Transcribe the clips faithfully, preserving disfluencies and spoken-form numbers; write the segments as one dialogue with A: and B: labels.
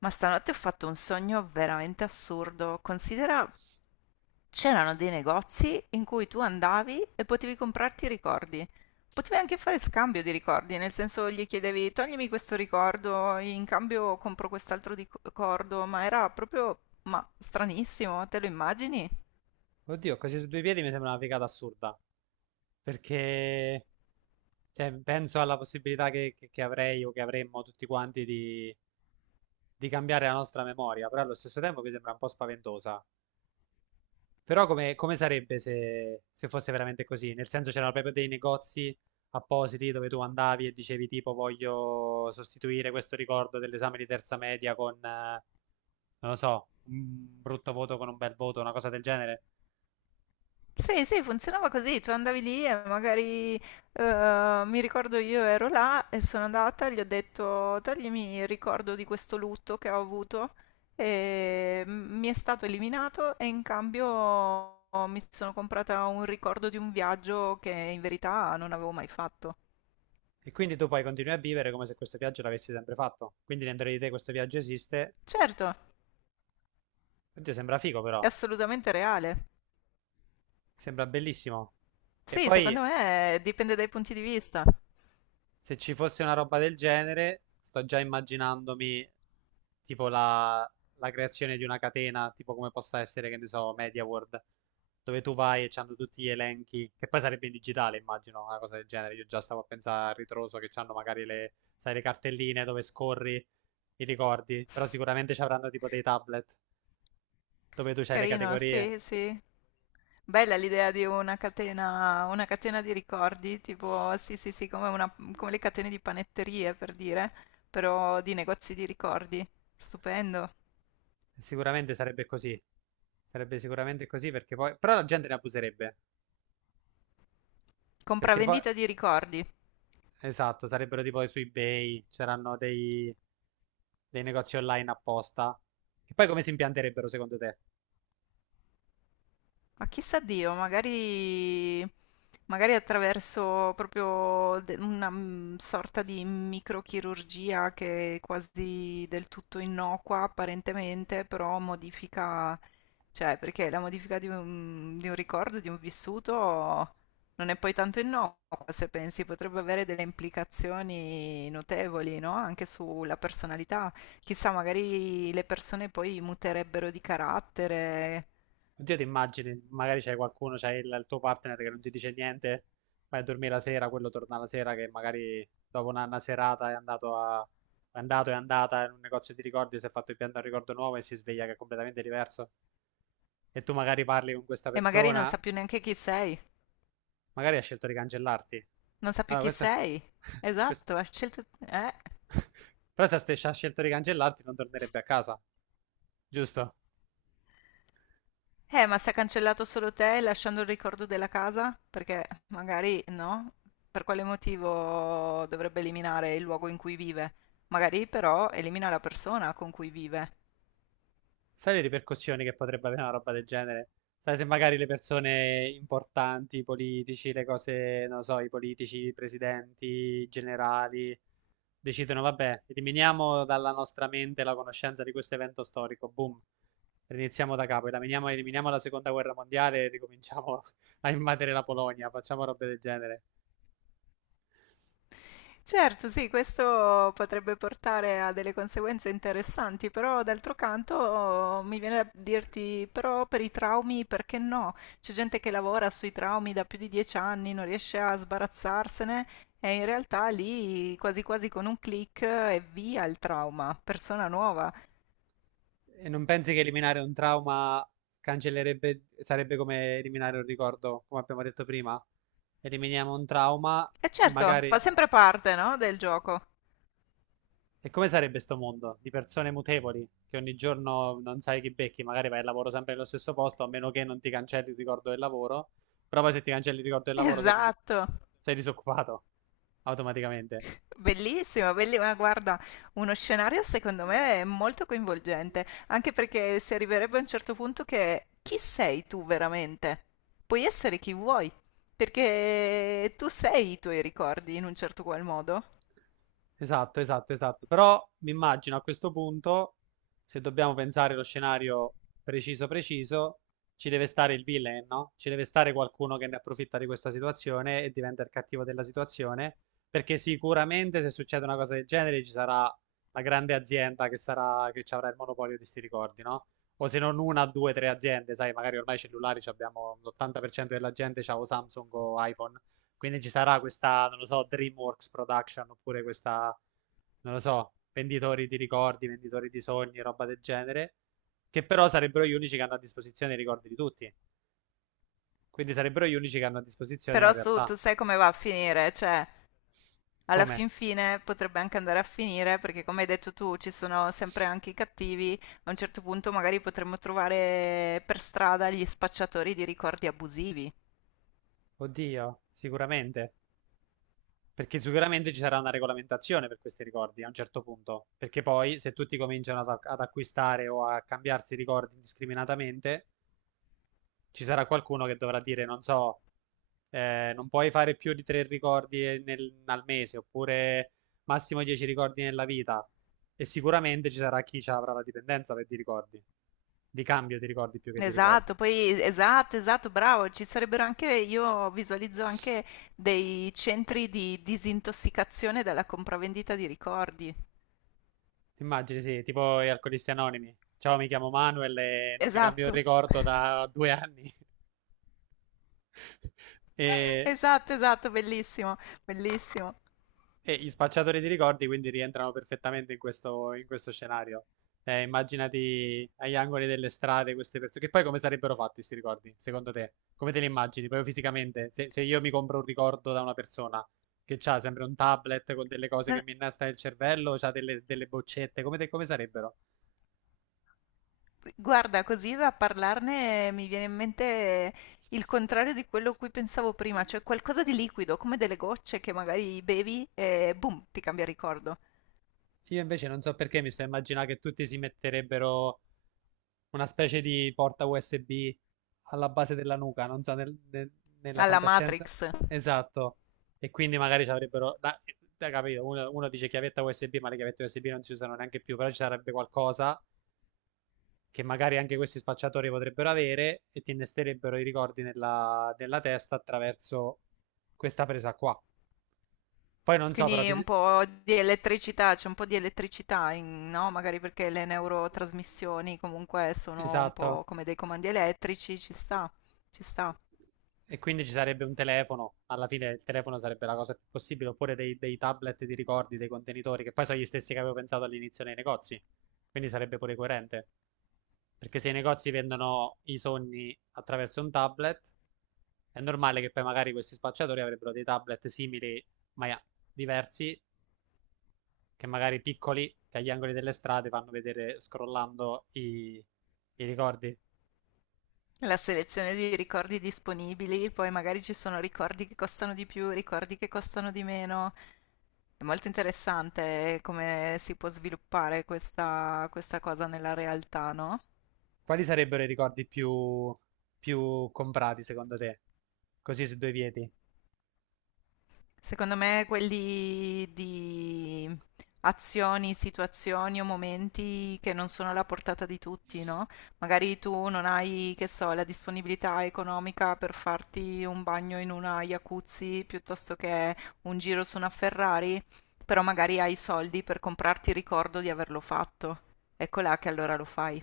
A: Ma stanotte ho fatto un sogno veramente assurdo. Considera, c'erano dei negozi in cui tu andavi e potevi comprarti i ricordi. Potevi anche fare scambio di ricordi, nel senso gli chiedevi toglimi questo ricordo, in cambio compro quest'altro ricordo, ma era proprio, ma stranissimo, te lo immagini?
B: Oddio, così su due piedi mi sembra una figata assurda, perché cioè, penso alla possibilità che, che- che avrei o che avremmo tutti quanti di, di cambiare la nostra memoria, però allo stesso tempo mi sembra un po' spaventosa. Però come, come sarebbe se, se fosse veramente così? Nel senso c'erano proprio dei negozi appositi dove tu andavi e dicevi tipo voglio sostituire questo ricordo dell'esame di terza media con, eh, non lo so, un brutto voto con un bel voto, una cosa del genere?
A: Sì, sì, funzionava così, tu andavi lì e magari, eh, mi ricordo io ero là e sono andata, gli ho detto toglimi il ricordo di questo lutto che ho avuto e m- mi è stato eliminato e in cambio mi sono comprata un ricordo di un viaggio che in verità non avevo mai fatto.
B: E quindi tu poi continui a vivere come se questo viaggio l'avessi sempre fatto. Quindi dentro di te questo viaggio esiste.
A: Certo,
B: Oddio, sembra figo però.
A: è assolutamente reale.
B: Sembra bellissimo. E
A: Sì,
B: poi
A: secondo me dipende dai punti di vista.
B: se ci fosse una roba del genere, sto già immaginandomi tipo la, la creazione di una catena, tipo come possa essere, che ne so, Media World, dove tu vai e c'hanno tutti gli elenchi, che poi sarebbe in digitale, immagino, una cosa del genere. Io già stavo a pensare a ritroso che c'hanno magari le, sai, le cartelline dove scorri i ricordi, però sicuramente ci avranno tipo dei tablet dove tu c'hai le
A: Carino,
B: categorie.
A: sì, sì. Bella l'idea di una catena, una catena di ricordi, tipo, sì, sì, sì, come, una- come le catene di panetterie, per dire, però di negozi di ricordi. Stupendo.
B: Sicuramente sarebbe così. Sarebbe sicuramente così perché poi... Però la gente ne abuserebbe. Perché poi...
A: Compravendita di ricordi.
B: Esatto, sarebbero tipo su eBay, c'erano dei, dei negozi online apposta. Che poi come si impianterebbero secondo te?
A: Ma chissà Dio, magari, magari attraverso proprio de- una mm, sorta di microchirurgia che è quasi del tutto innocua apparentemente, però modifica, cioè perché la modifica di un, di un ricordo, di un vissuto, non è poi tanto innocua se pensi, potrebbe avere delle implicazioni notevoli, no? Anche sulla personalità. Chissà, magari le persone poi muterebbero di carattere.
B: Oddio, ti immagini, magari c'è qualcuno, c'è il, il tuo partner che non ti dice niente, vai a dormire la sera, quello torna la sera che magari dopo una, una serata è andato a... È andato, è andata in un negozio di ricordi, si è fatto impiantare un ricordo nuovo e si sveglia che è completamente diverso. E tu magari parli con questa
A: E magari non
B: persona,
A: sa più neanche chi sei.
B: magari ha scelto di cancellarti.
A: Non sa più
B: Allora,
A: chi
B: questo,
A: sei.
B: questo-
A: Esatto, ha scelto... Eh.
B: Però se ha scelto di cancellarti non tornerebbe a casa, giusto?
A: Eh, ma se ha cancellato solo te lasciando il ricordo della casa? Perché magari no. Per quale motivo dovrebbe eliminare il luogo in cui vive? Magari però elimina la persona con cui vive.
B: Sai le ripercussioni che potrebbe avere una roba del genere? Sai se magari le persone importanti, i politici, le cose, non lo so, i politici, i presidenti, i generali, decidono, vabbè, eliminiamo dalla nostra mente la conoscenza di questo evento storico, boom, riniziamo da capo, eliminiamo, eliminiamo la seconda guerra mondiale e ricominciamo a invadere la Polonia, facciamo robe del genere.
A: Certo, sì, questo potrebbe portare a delle conseguenze interessanti, però d'altro canto mi viene da dirti, però per i traumi perché no? C'è gente che lavora sui traumi da più di dieci anni, non riesce a sbarazzarsene e in realtà lì quasi quasi con un click e via il trauma, persona nuova.
B: E non pensi che eliminare un trauma cancellerebbe, sarebbe come eliminare un ricordo, come abbiamo detto prima? Eliminiamo un trauma
A: E
B: e
A: certo, fa
B: magari...
A: sempre parte, no, del gioco.
B: E come sarebbe sto mondo di persone mutevoli che ogni giorno non sai chi becchi, magari vai al lavoro sempre nello stesso posto, a meno che non ti cancelli il ricordo del lavoro, però poi se ti cancelli il ricordo del lavoro sei, dis-
A: Esatto.
B: sei disoccupato automaticamente.
A: Bellissimo, bellissimo. Ma Guarda, uno scenario secondo me è molto coinvolgente, anche perché si arriverebbe a un certo punto che chi sei tu veramente? Puoi essere chi vuoi, perché tu sei i tuoi ricordi in un certo qual modo.
B: Esatto, esatto, esatto. Però mi immagino a questo punto, se dobbiamo pensare allo scenario preciso preciso, ci deve stare il villain, no? Ci deve stare qualcuno che ne approfitta di questa situazione e diventa il cattivo della situazione, perché sicuramente se succede una cosa del genere ci sarà la grande azienda che sarà, che ci avrà il monopolio di sti ricordi, no? O se non una, due, tre aziende, sai, magari ormai i cellulari ci abbiamo l'ottanta per cento della gente c'ha o Samsung o iPhone, quindi ci sarà questa, non lo so, DreamWorks Production oppure questa, non lo so, venditori di ricordi, venditori di sogni, roba del genere, che però sarebbero gli unici che hanno a disposizione i ricordi di tutti. Quindi sarebbero gli unici che hanno a disposizione la
A: Però su-
B: realtà.
A: tu sai come va a finire, cioè alla
B: Come?
A: fin fine potrebbe anche andare a finire, perché come hai detto tu, ci sono sempre anche i cattivi. A un certo punto magari potremmo trovare per strada gli spacciatori di ricordi abusivi.
B: Oddio, sicuramente. Perché sicuramente ci sarà una regolamentazione per questi ricordi a un certo punto. Perché poi, se tutti cominciano ad, ad acquistare o a cambiarsi i ricordi indiscriminatamente, ci sarà qualcuno che dovrà dire, non so, eh, non puoi fare più di tre ricordi nel- al mese, oppure massimo dieci ricordi nella vita. E sicuramente ci sarà chi ci avrà la dipendenza per di ricordi, di cambio di ricordi più che di ricordi.
A: Esatto, poi esatto, esatto, bravo, ci sarebbero anche, io visualizzo anche dei centri di disintossicazione dalla compravendita di ricordi.
B: Ti immagini, sì, tipo gli alcolisti anonimi. Ciao, mi chiamo Manuel e non mi cambio il
A: Esatto,
B: ricordo da due anni. E
A: esatto, esatto, bellissimo, bellissimo.
B: e gli spacciatori di ricordi quindi rientrano perfettamente in questo, in questo scenario. Eh, immaginati agli angoli delle strade queste persone, che poi come sarebbero fatti questi ricordi, secondo te? Come te li immagini, proprio fisicamente? Se, se io mi compro un ricordo da una persona che ha sempre un tablet con delle cose che
A: Non-
B: mi innesta nel cervello, ha delle, delle boccette, come, te- come sarebbero?
A: Guarda, così a parlarne mi viene in mente il contrario di quello a cui pensavo prima, cioè qualcosa di liquido, come delle gocce che magari bevi e boom, ti cambia ricordo.
B: Io invece non so perché mi sto immaginando che tutti si metterebbero una specie di porta U S B alla base della nuca, non so, nel- nel- nella
A: Alla
B: fantascienza.
A: Matrix.
B: Esatto. E quindi magari ci avrebbero... da- da capito, uno, uno dice chiavetta U S B, ma le chiavette U S B non si usano neanche più, però ci sarebbe qualcosa che magari anche questi spacciatori potrebbero avere e ti innesterebbero i ricordi nella, nella testa attraverso questa presa qua. Poi non so, però...
A: Quindi un
B: fis-
A: po' di elettricità, c'è un po' di elettricità, in- no? Magari perché le neurotrasmissioni comunque sono un
B: esatto.
A: po' come dei comandi elettrici, ci sta, ci sta.
B: E quindi ci sarebbe un telefono, alla fine il telefono sarebbe la cosa più possibile, oppure dei, dei tablet di ricordi, dei contenitori, che poi sono gli stessi che avevo pensato all'inizio nei negozi, quindi sarebbe pure coerente. Perché se i negozi vendono i sogni attraverso un tablet, è normale che poi magari questi spacciatori avrebbero dei tablet simili, ma diversi, che magari piccoli, che agli angoli delle strade fanno vedere scrollando i, i ricordi.
A: La selezione di ricordi disponibili, poi magari ci sono ricordi che costano di più, ricordi che costano di meno. È molto interessante come si può sviluppare questa, questa cosa nella realtà, no?
B: Quali sarebbero i ricordi più, più comprati secondo te? Così su due piedi.
A: Secondo me quelli di azioni, situazioni o momenti che non sono alla portata di tutti, no? Magari tu non hai, che so, la disponibilità economica per farti un bagno in una jacuzzi piuttosto che un giro su una Ferrari, però magari hai i soldi per comprarti il ricordo di averlo fatto. Ecco là che allora lo fai.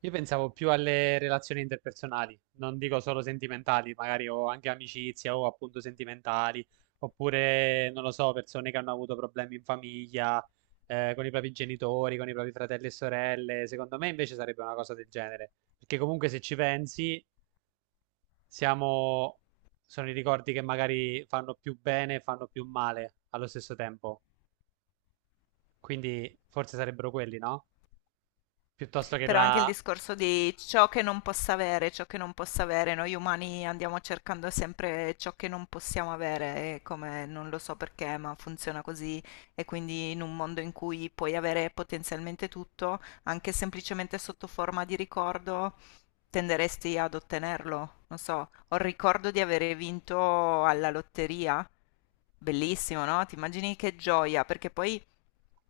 B: Io pensavo più alle relazioni interpersonali, non dico solo sentimentali, magari ho anche amicizia o appunto sentimentali, oppure non lo so, persone che hanno avuto problemi in famiglia, eh, con i propri genitori, con i propri fratelli e sorelle. Secondo me invece sarebbe una cosa del genere, perché comunque se ci pensi, siamo... sono i ricordi che magari fanno più bene e fanno più male allo stesso tempo. Quindi forse sarebbero quelli, no? Piuttosto che
A: Però anche il
B: la...
A: discorso di ciò che non possa avere, ciò che non possa avere, noi umani andiamo cercando sempre ciò che non possiamo avere, e come non lo so perché, ma funziona così. E quindi in un mondo in cui puoi avere potenzialmente tutto, anche semplicemente sotto forma di ricordo, tenderesti ad ottenerlo. Non so, ho il ricordo di aver vinto alla lotteria. Bellissimo, no? Ti immagini che gioia, perché poi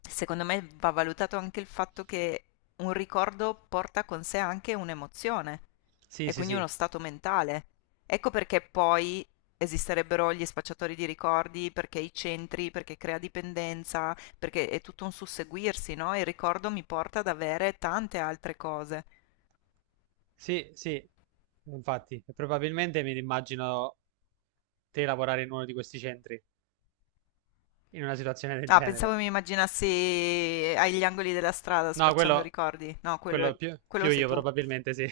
A: secondo me va valutato anche il fatto che un ricordo porta con sé anche un'emozione
B: Sì,
A: e
B: sì,
A: quindi
B: sì,
A: uno stato mentale. Ecco perché poi esisterebbero gli spacciatori di ricordi, perché i centri, perché crea dipendenza, perché è tutto un susseguirsi, no? Il ricordo mi porta ad avere tante altre cose.
B: sì, sì, infatti, e probabilmente mi immagino te lavorare in uno di questi centri, in una situazione del
A: Ah,
B: genere.
A: pensavo mi immaginassi agli angoli della strada
B: No,
A: spacciando
B: quello,
A: ricordi. No, quello,
B: quello più,
A: quello
B: più
A: sei
B: io,
A: tu.
B: probabilmente sì.